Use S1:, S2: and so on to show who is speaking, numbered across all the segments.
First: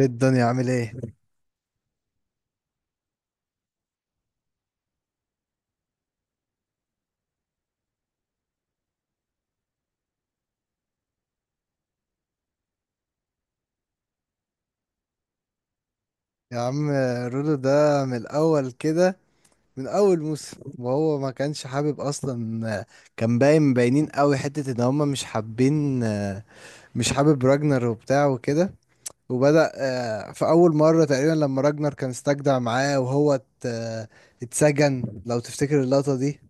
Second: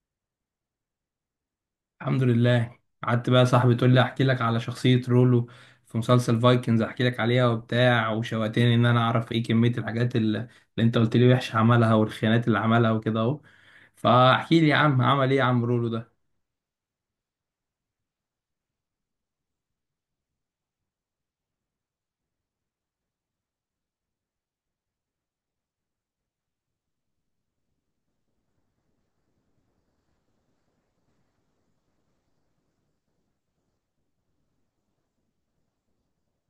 S1: ايه الدنيا عامل ايه
S2: الحمد لله، قعدت بقى يا صاحبي تقول لي احكي لك على شخصية رولو في مسلسل فايكنز، احكي لك عليها وبتاع وشوقتني ان انا اعرف ايه كمية الحاجات اللي انت قلت لي وحش عملها والخيانات اللي عملها وكده اهو. فاحكي لي يا عم، عمل ايه يا عم رولو ده؟
S1: يا عم؟ رودو ده من الاول كده، من اول موسم وهو ما كانش حابب اصلا. كان باين باينين قوي حتة ان هما مش حابين، مش حابب راجنر وبتاع وكده. وبدأ في اول مرة تقريبا لما راجنر كان استجدع معاه وهو اتسجن، لو تفتكر اللقطة دي.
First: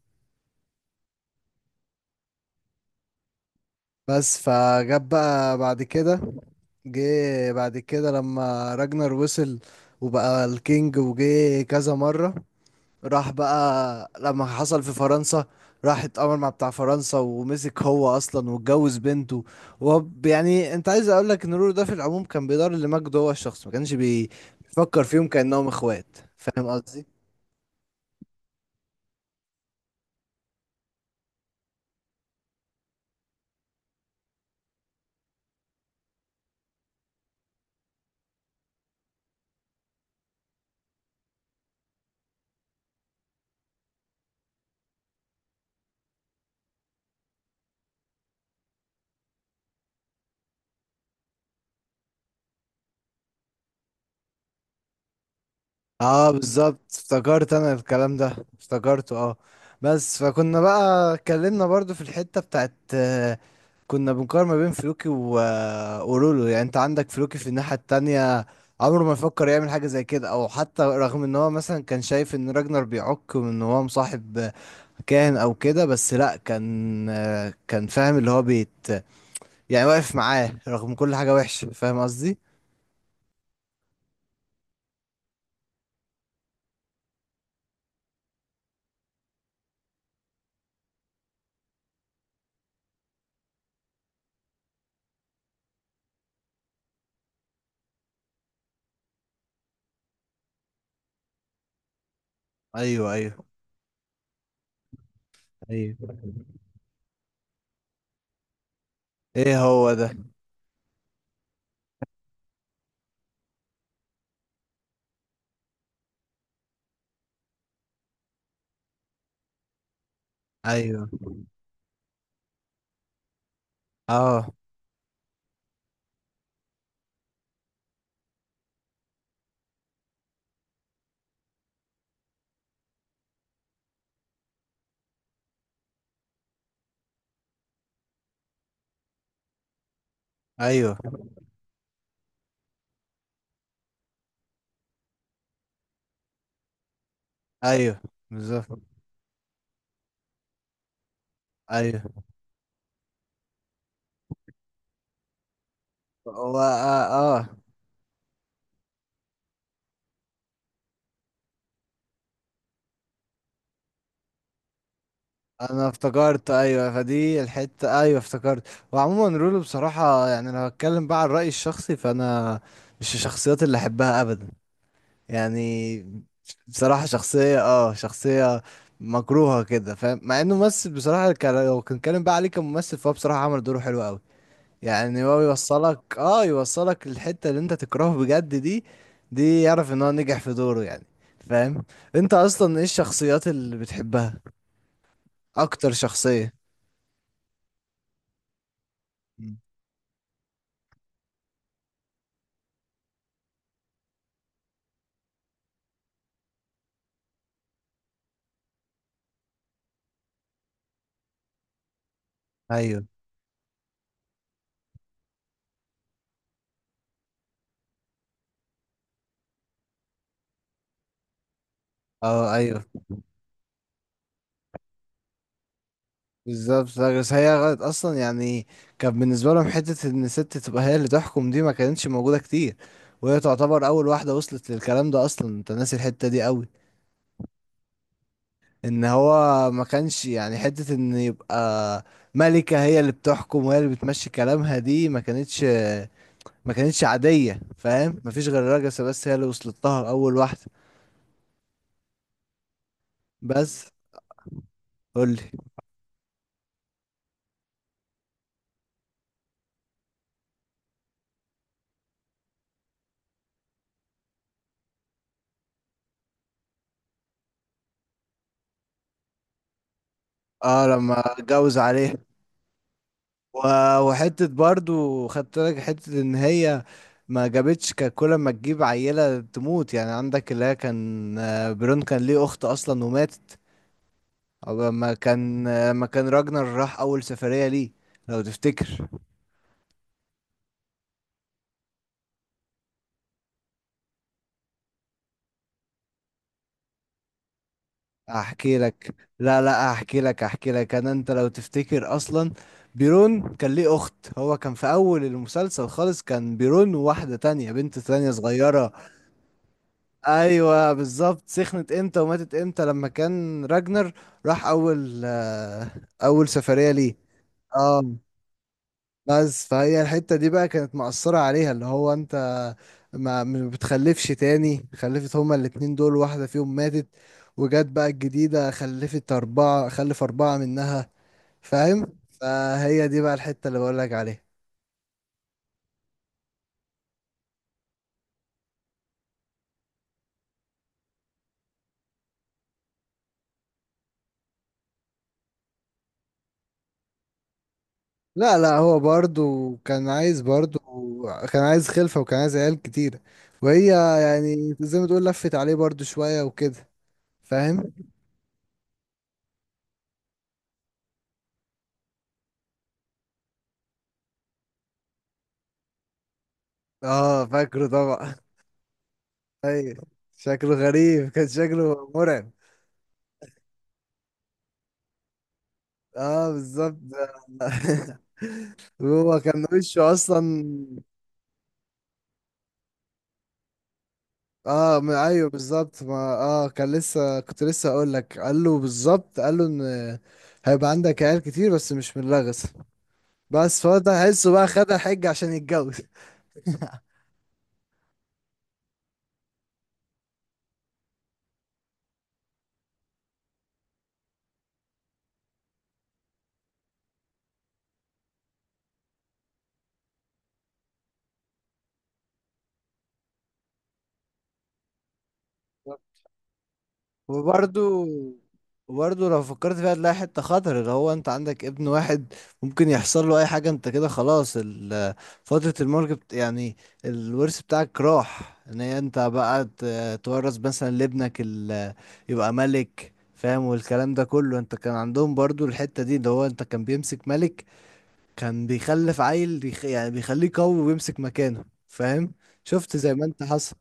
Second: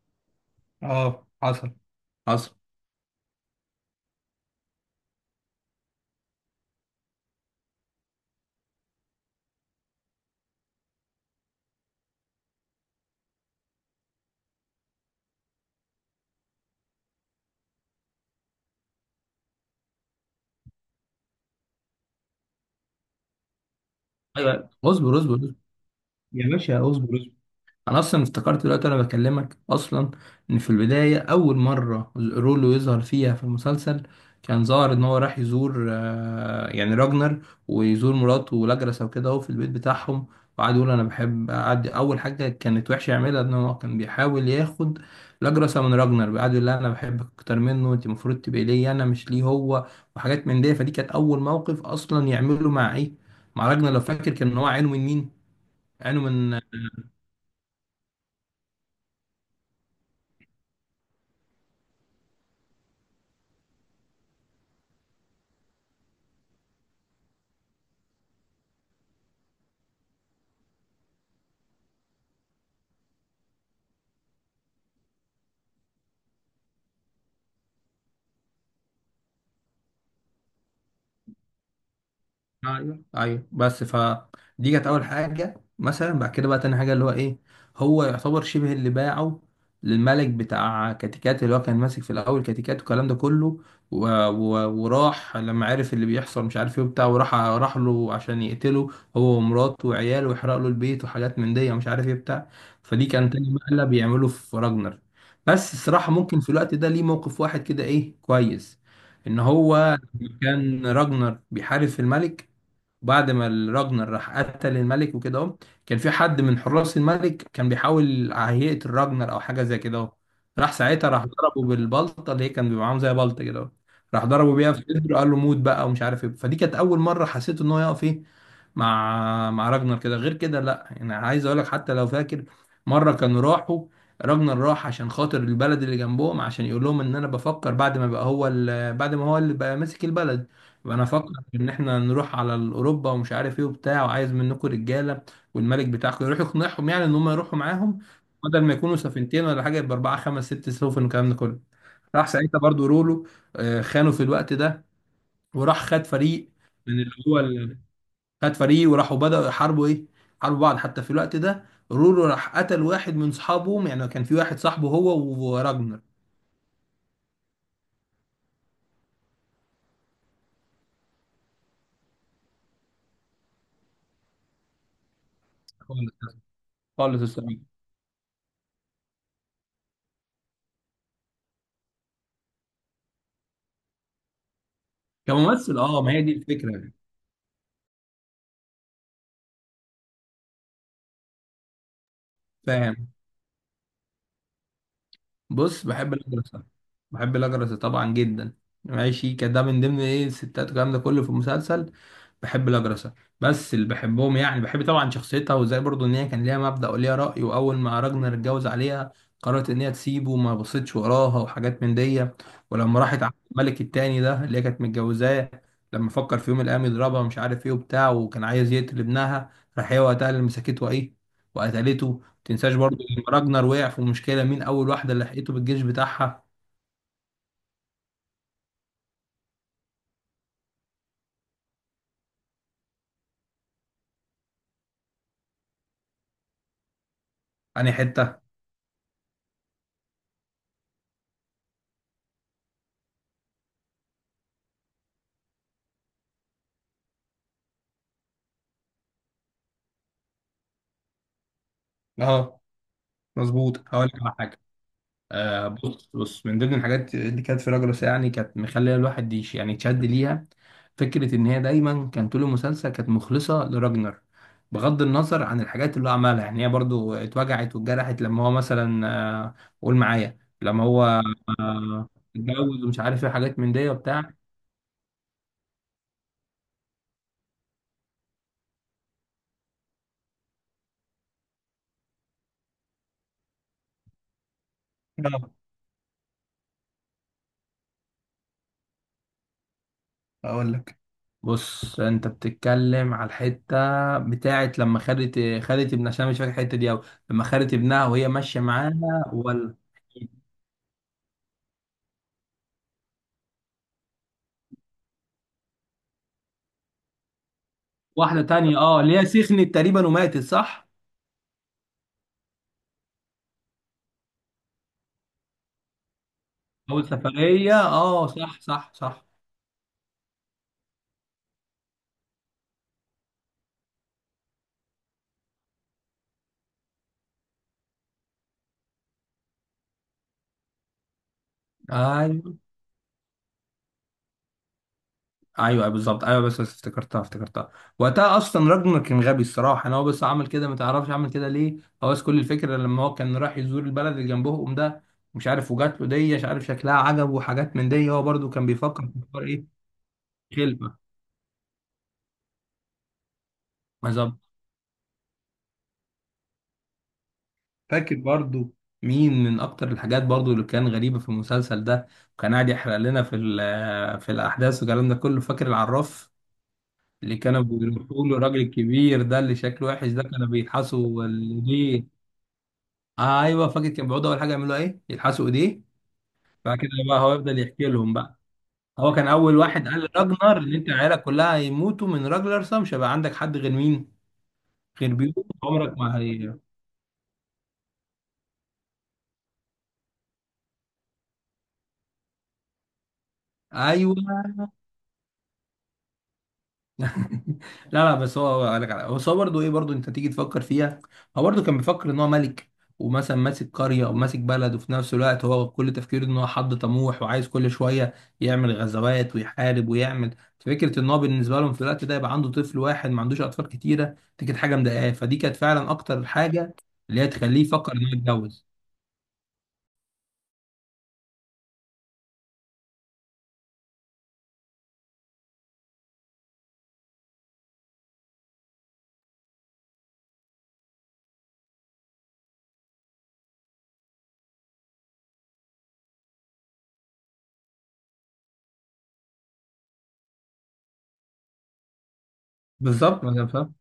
S2: اه، حصل حصل.
S1: بس فجاب بقى بعد كده، جه بعد كده لما راجنر وصل وبقى الكينج، وجه كذا مرة. راح بقى لما حصل في فرنسا، راح اتأمر مع بتاع فرنسا ومسك هو اصلا واتجوز بنته. وهو يعني انت عايز اقول لك ان رورو ده في العموم كان بيدار لمجد، هو الشخص ما كانش
S2: أيوة،
S1: بيفكر
S2: اصبر اصبر
S1: فيهم
S2: اصبر.
S1: كأنهم اخوات.
S2: يا
S1: فاهم
S2: باشا
S1: قصدي؟
S2: اصبر. انا اصلا افتكرت دلوقتي انا بكلمك اصلا ان في البدايه اول مره رولو يظهر فيها في المسلسل كان ظاهر ان هو راح يزور يعني راجنر ويزور مراته ولاجرسا وكده اهو في البيت بتاعهم، وقعد يقول انا بحب، قعد اول حاجه كانت وحشه يعملها ان هو كان بيحاول ياخد لاجرسا من راجنر، قعد يقول لها انا بحبك اكتر منه، انت المفروض تبقي ليا انا مش ليه هو، وحاجات من دي. فدي كانت اول موقف اصلا يعمله مع ايه، مع راجنر. لو فاكر كان هو عينه من مين؟ عينه
S1: اه
S2: من
S1: بالظبط، افتكرت انا الكلام ده، افتكرته اه. بس فكنا بقى اتكلمنا برضو في الحتة بتاعت كنا بنقارن ما بين فلوكي و... آه، ورولو. يعني انت عندك فلوكي في الناحية التانية، عمره ما يفكر يعمل حاجة زي كده، او حتى رغم ان هو مثلا كان شايف ان راجنر بيعك وان هو مصاحب كاهن او كده، بس لا، كان كان فاهم اللي هو بيت، يعني واقف معاه رغم كل حاجة وحشة. فاهم قصدي؟
S2: ايوه ايوه. بس دي كانت اول حاجه، مثلا بعد كده بقى تاني حاجه اللي هو ايه، هو يعتبر شبه اللي باعه للملك بتاع كاتيكات، اللي هو كان ماسك في الاول كاتيكات والكلام ده كله، و... وراح لما عرف اللي بيحصل مش عارف ايه وبتاع، وراح راح له عشان يقتله هو ومراته وعياله ويحرق له البيت وحاجات من دي ومش عارف ايه بتاع. فدي
S1: ايوه
S2: كان
S1: ايوه
S2: تاني مقلب بيعمله في راجنر. بس
S1: ايوه.
S2: الصراحه ممكن في الوقت ده ليه موقف واحد كده ايه كويس، ان
S1: ايه هو
S2: هو
S1: ده.
S2: كان راجنر بيحارب في الملك بعد ما الراجنر راح قتل الملك وكده اهو، كان في حد من حراس الملك كان بيحاول هيئة الراجنر او حاجه زي كده اهو، راح
S1: ايوه
S2: ساعتها راح ضربه بالبلطه اللي هي كان بيبقى معاهم زي بلطه كده اهو، راح
S1: اه
S2: ضربه بيها في صدره قال له موت بقى ومش عارف ايه. فدي كانت اول مره حسيت ان هو يقف ايه مع راجنر كده، غير كده لا. يعني عايز اقول لك، حتى لو فاكر مره كانوا راحوا راجنر راح عشان خاطر البلد اللي جنبهم عشان يقول لهم ان انا بفكر بعد ما بقى هو بعد ما هو اللي بقى ماسك البلد
S1: ايوه
S2: وانا افكر ان احنا نروح على اوروبا ومش عارف ايه وبتاع، وعايز منكم رجاله والملك بتاعكم يروح يقنعهم يعني ان هم يروحوا معاهم
S1: ايوه
S2: بدل ما
S1: بالظبط
S2: يكونوا سفينتين ولا حاجه يبقى اربعه خمس ست سفن والكلام ده كله.
S1: ايوه.
S2: راح ساعتها برضو رولو خانه في الوقت ده وراح خد فريق
S1: هو
S2: من
S1: اه,
S2: اللي هو
S1: آه.
S2: خد فريق وراحوا بدأوا يحاربوا ايه، حاربوا بعض. حتى في الوقت ده رورو راح قتل واحد من صحابهم، يعني كان في واحد صاحبه هو
S1: انا
S2: وراجنر.
S1: افتكرت ايوه، فدي الحته ايوه افتكرت. وعموما رولو بصراحه، يعني لو هتكلم بقى عن رايي الشخصي، فانا مش الشخصيات اللي احبها ابدا
S2: خالص.
S1: يعني. بصراحه
S2: خالص الصراحه.
S1: شخصيه اه، شخصيه مكروهه كده، فاهم؟ مع انه ممثل بصراحه، لو كان بقى عليه كممثل، فهو بصراحه عمل دوره حلو قوي. يعني هو
S2: كممثل اه، ما هي دي الفكره يعني.
S1: يوصلك الحتة اللي انت تكرهه بجد دي. دي يعرف ان هو نجح في دوره يعني، فاهم؟ انت اصلا ايه
S2: فاهم.
S1: الشخصيات اللي بتحبها؟
S2: بص
S1: اكتر
S2: بحب
S1: شخصية؟
S2: الاجرس، بحب الاجرس طبعا جدا، ماشي
S1: مم.
S2: كده من ضمن ايه الستات والكلام ده كله في المسلسل، بحب الاجرسة. بس اللي بحبهم يعني بحب طبعا شخصيتها وازاي برضو ان هي كان ليها مبدأ وليها رأي، واول ما راجنر اتجوز عليها قررت ان هي تسيبه وما بصيتش وراها وحاجات من دي.
S1: اييوه.
S2: ولما راحت على الملك التاني ده اللي هي كانت متجوزاه لما فكر في يوم من الايام يضربها مش عارف ايه وبتاع وكان عايز يقتل ابنها، راح هي وقتها اللي مسكته ايه وقتلته.
S1: اه
S2: تنساش
S1: ايوه
S2: برضو لما راجنر وقع في مشكلة مين أول واحدة اللي لحقته بالجيش بتاعها.
S1: بالظبط. لا، بس هي غلط اصلا يعني. كان بالنسبة لهم حتة ان ست تبقى هي اللي تحكم، دي ما كانتش موجودة كتير، وهي تعتبر اول واحدة وصلت للكلام ده اصلا. انت ناسي الحتة دي قوي؟
S2: أنهي حتة؟
S1: ان هو ما كانش يعني حتة ان يبقى ملكة هي اللي بتحكم وهي اللي بتمشي كلامها، دي ما كانتش عادية. فاهم؟ مفيش غير راجسة، بس هي اللي وصلت لها اول واحدة.
S2: أه مظبوط،
S1: بس
S2: هقول لك على حاجة.
S1: قولي.
S2: آه بص بص من ضمن الحاجات اللي كانت في راجلوس يعني كانت مخليه الواحد يش يعني يتشد ليها، فكرة إن هي دايما كان طول المسلسل كانت مخلصة لراجنر بغض النظر عن الحاجات اللي هو عملها. يعني هي برضو اتوجعت واتجرحت لما هو مثلا آه قول معايا لما
S1: اه لما
S2: هو
S1: اتجوز
S2: آه
S1: عليها.
S2: اتجوز ومش عارف ايه حاجات من دي وبتاع.
S1: وحتة برضو خدت لك حتة ان هي ما جابتش، كان كل ما تجيب عيلة تموت. يعني عندك اللي هي كان برون كان ليه اخت اصلا وماتت، أو لما كان راجنر راح اول سفرية ليه، لو تفتكر.
S2: اقول لك، بص انت بتتكلم على الحته بتاعت لما خدت خدت ابنها، عشان أنا مش فاكر الحته دي قوي. لما خدت ابنها وهي ماشيه
S1: احكي لك
S2: معاها
S1: لا
S2: ولا
S1: لا، احكي لك انا، انت لو تفتكر اصلا، بيرون كان ليه اخت. هو كان في اول المسلسل خالص كان بيرون وواحدة تانية، بنت تانية
S2: واحده تانية
S1: صغيرة.
S2: اه اللي هي سخنت تقريبا وماتت صح.
S1: ايوه بالظبط، سخنت امتى وماتت امتى؟ لما كان راجنر راح اول سفرية
S2: اول
S1: ليه،
S2: سفريه
S1: اه.
S2: اه صح صح صح.
S1: بس فهي الحتة دي بقى كانت مأثرة عليها، اللي هو انت ما بتخلفش تاني. خلفت هما الاتنين دول، واحدة فيهم ماتت، وجت بقى الجديدة خلفت أربعة، خلف أربعة منها. فاهم؟
S2: ايوه
S1: فهي دي بقى الحتة اللي بقولك عليها.
S2: ايوه أيوة، بالظبط ايوه. بس افتكرتها افتكرتها وقتها اصلا راجنر كان غبي الصراحه، انا هو بس عمل كده ما تعرفش عمل كده ليه. هو بس كل الفكره لما هو كان راح يزور البلد اللي جنبهم ده، مش عارف وجات له دي مش عارف شكلها عجب وحاجات من دي، هو برضو
S1: لا
S2: كان
S1: لا، هو
S2: بيفكر في حوار ايه،
S1: برضو
S2: خلفه.
S1: كان عايز خلفة، وكان عايز عيال كتيرة، وهي
S2: بالظبط.
S1: يعني زي ما تقول لفت عليه برضو شوية وكده، فاهم؟
S2: فاكر برضو مين من اكتر الحاجات برضو اللي كان غريبه في المسلسل ده وكان قاعد يحرق لنا في الاحداث والكلام ده كله، فاكر العراف اللي
S1: اه
S2: كانوا
S1: فاكره
S2: بيروحوا
S1: طبعا.
S2: له الراجل الكبير ده اللي شكله
S1: ايوه.
S2: وحش ده كانوا
S1: شكله
S2: بيلحسوا.
S1: غريب، كان شكله مرعب.
S2: ايوه فاكر، كان بيقعدوا اول حاجه يعملوا ايه يلحسوا ايديه،
S1: اه
S2: بعد كده
S1: بالظبط.
S2: بقى هو يفضل يحكي لهم بقى. هو كان
S1: هو
S2: اول
S1: كان
S2: واحد قال
S1: وشه اصلا.
S2: لراجنر ان انت عيالك كلها هيموتوا من راجلر، مش هيبقى عندك حد غير مين
S1: اه
S2: غير
S1: ما
S2: بيهم
S1: ايوه
S2: عمرك
S1: بالظبط، ما
S2: ما هي.
S1: كان لسه كنت لسه اقول لك، قال له بالظبط، قال له ان هيبقى عندك عيال كتير، بس مش من لغز. بس فهو
S2: ايوه.
S1: ده هيحسه بقى، خد الحج عشان يتجوز.
S2: لا لا بس هو قال لك على هو، بس هو برضه ايه برضه انت تيجي تفكر فيها. هو برضه كان بيفكر ان هو ملك ومثلا ماسك قريه وماسك بلد، وفي نفس الوقت هو كل تفكيره ان هو حد طموح وعايز كل شويه يعمل غزوات ويحارب، ويعمل فكره ان هو بالنسبه لهم في الوقت ده يبقى عنده طفل واحد ما عندوش اطفال كتيره، دي كانت حاجه مضايقاه. فدي كانت فعلا اكتر حاجه اللي هي تخليه يفكر ان
S1: وبرضو
S2: هو يتجوز.
S1: وبرضو لو فكرت فيها تلاقي حتة خطر، اللي هو انت عندك ابن واحد، ممكن يحصل له اي حاجة، انت كده خلاص فترة الملك يعني الورث بتاعك راح، ان هي انت بقى تورث مثلا لابنك يبقى ملك. فاهم؟ والكلام ده كله، انت كان عندهم برضو الحتة دي، اللي هو انت كان بيمسك ملك كان بيخلف عيل يعني بيخليه قوي ويمسك مكانه، فاهم؟ شفت زي ما
S2: بالظبط ما
S1: انت
S2: ده فاهم.
S1: حصل.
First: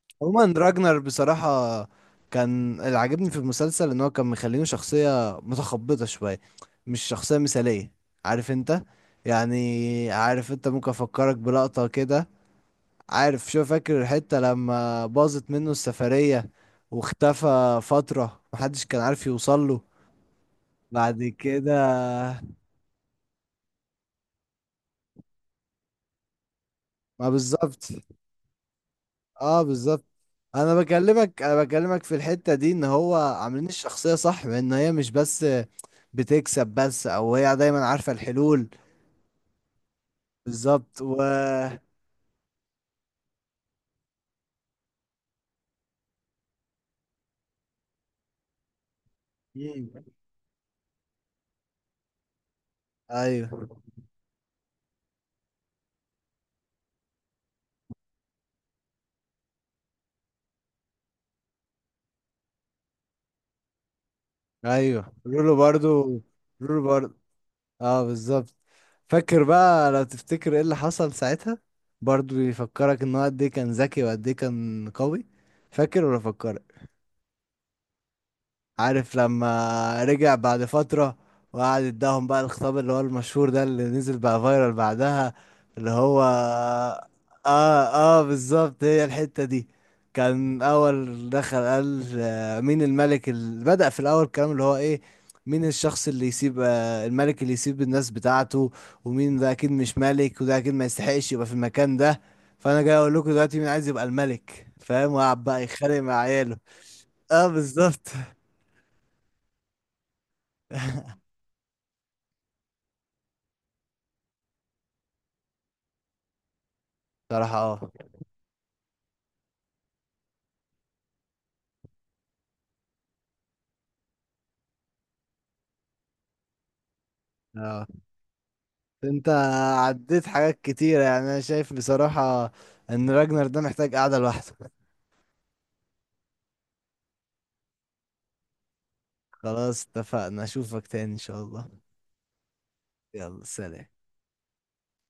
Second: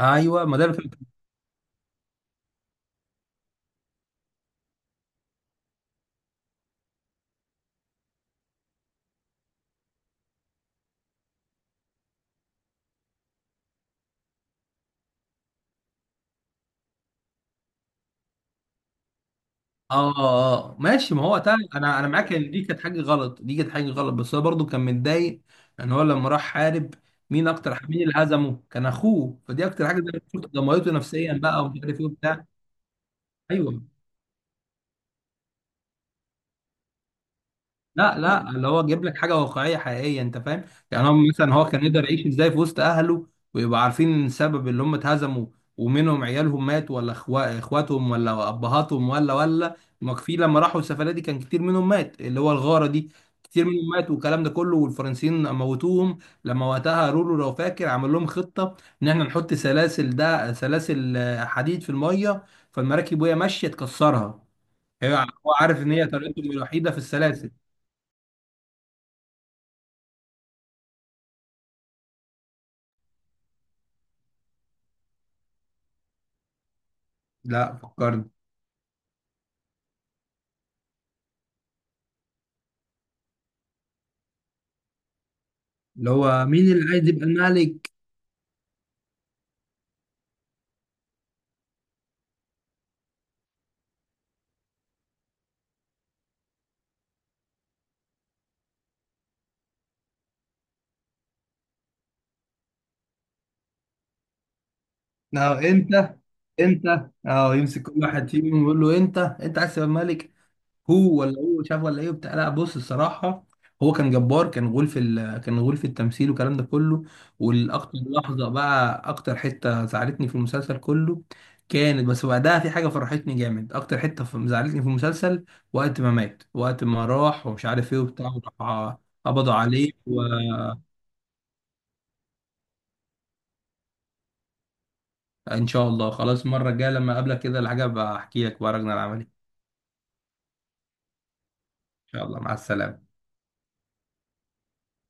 S2: ايوه
S1: عموما
S2: ما ده اللي
S1: راجنر بصراحة كان اللي عجبني في المسلسل، ان هو كان مخلينه شخصية متخبطة شوية، مش شخصية مثالية. عارف انت؟ يعني عارف انت، ممكن افكرك بلقطة كده. عارف، شو فاكر الحتة لما باظت منه السفرية، واختفى فترة محدش كان عارف يوصله؟
S2: اه اه آه. ماشي،
S1: بعد
S2: ما هو وقتها انا
S1: كده
S2: انا معاك ان دي كانت حاجه غلط، دي كانت حاجه غلط بس هو برضه كان متضايق ان هو لما راح حارب
S1: ما
S2: مين اكتر،
S1: بالظبط.
S2: مين اللي هزمه كان اخوه.
S1: اه
S2: فدي اكتر حاجه زي
S1: بالظبط.
S2: ما قلت لك، دمرته نفسيا
S1: انا
S2: بقى ومش عارف
S1: بكلمك
S2: ايه
S1: في
S2: وبتاع.
S1: الحتة دي، ان هو عاملين
S2: ايوه.
S1: الشخصية صح، وان هي مش بس بتكسب بس، او هي دايما عارفة
S2: لا لا،
S1: الحلول.
S2: اللي هو جايب لك حاجه واقعيه حقيقيه انت فاهم،
S1: بالظبط
S2: يعني هو
S1: و.
S2: مثلا هو كان يقدر يعيش ازاي في وسط اهله ويبقى عارفين السبب اللي هم اتهزموا ومنهم عيالهم مات ولا اخواتهم ولا ابهاتهم ولا
S1: مم.
S2: ما في. لما راحوا السفريه دي كان كتير منهم مات اللي هو الغاره دي، كتير
S1: ايوه
S2: منهم مات والكلام ده كله والفرنسيين موتوهم. لما وقتها رولو لو فاكر عمل لهم خطه ان احنا نحط سلاسل ده سلاسل آه، حديد في الميه فالمراكب وهي ماشيه تكسرها.
S1: ايوه.
S2: هو عارف ان هي طريقتهم
S1: رولو
S2: الوحيده في
S1: برضو،
S2: السلاسل.
S1: اه بالظبط. فاكر بقى، لو تفتكر ايه اللي حصل ساعتها؟ برضو يفكرك ان هو قد ايه كان ذكي وقد ايه كان قوي. فاكر ولا فكرك؟
S2: لا فكرني
S1: عارف لما رجع بعد فترة، وقعد اداهم بقى الخطاب اللي هو المشهور ده، اللي نزل بقى فايرال بعدها، اللي
S2: اللي
S1: هو
S2: هو مين اللي عايز يبقى الملك.
S1: اه بالظبط هي الحتة دي. كان اول دخل قال مين الملك اللي بدأ في الاول الكلام اللي هو ايه؟ مين الشخص اللي يسيب الملك، اللي يسيب الناس بتاعته؟ ومين ده اكيد مش ملك، وده اكيد ما يستحقش يبقى في المكان ده. فانا جاي اقول لكم دلوقتي، مين عايز يبقى الملك؟ فاهم؟ وقعد
S2: اه
S1: بقى يتخانق
S2: انت
S1: مع عياله.
S2: انت
S1: اه
S2: اه يمسك كل
S1: بالظبط.
S2: واحد فيهم ويقول له انت انت عايز تبقى الملك. هو ولا هو شاف ولا ايه بتاع، لا بص الصراحه هو كان جبار، كان غول في التمثيل والكلام ده كله.
S1: صراحة اه.
S2: والاكتر لحظه بقى، اكتر حته زعلتني في المسلسل كله كانت، بس بعدها في حاجه فرحتني جامد، اكتر حته زعلتني في المسلسل وقت ما مات، وقت ما راح ومش
S1: اه
S2: عارف ايه وبتاع. وراح
S1: انت
S2: قبضوا عليه.
S1: عديت حاجات كتيرة يعني. انا شايف بصراحة ان راجنر ده محتاج قعدة لوحده.
S2: ان شاء الله خلاص المره الجايه لما اقابلك كده الحاجه بحكي لك بقى رجل العملي. ان
S1: خلاص اتفقنا، اشوفك تاني ان شاء الله.
S2: شاء الله مع السلامه.
S1: يلا سلام.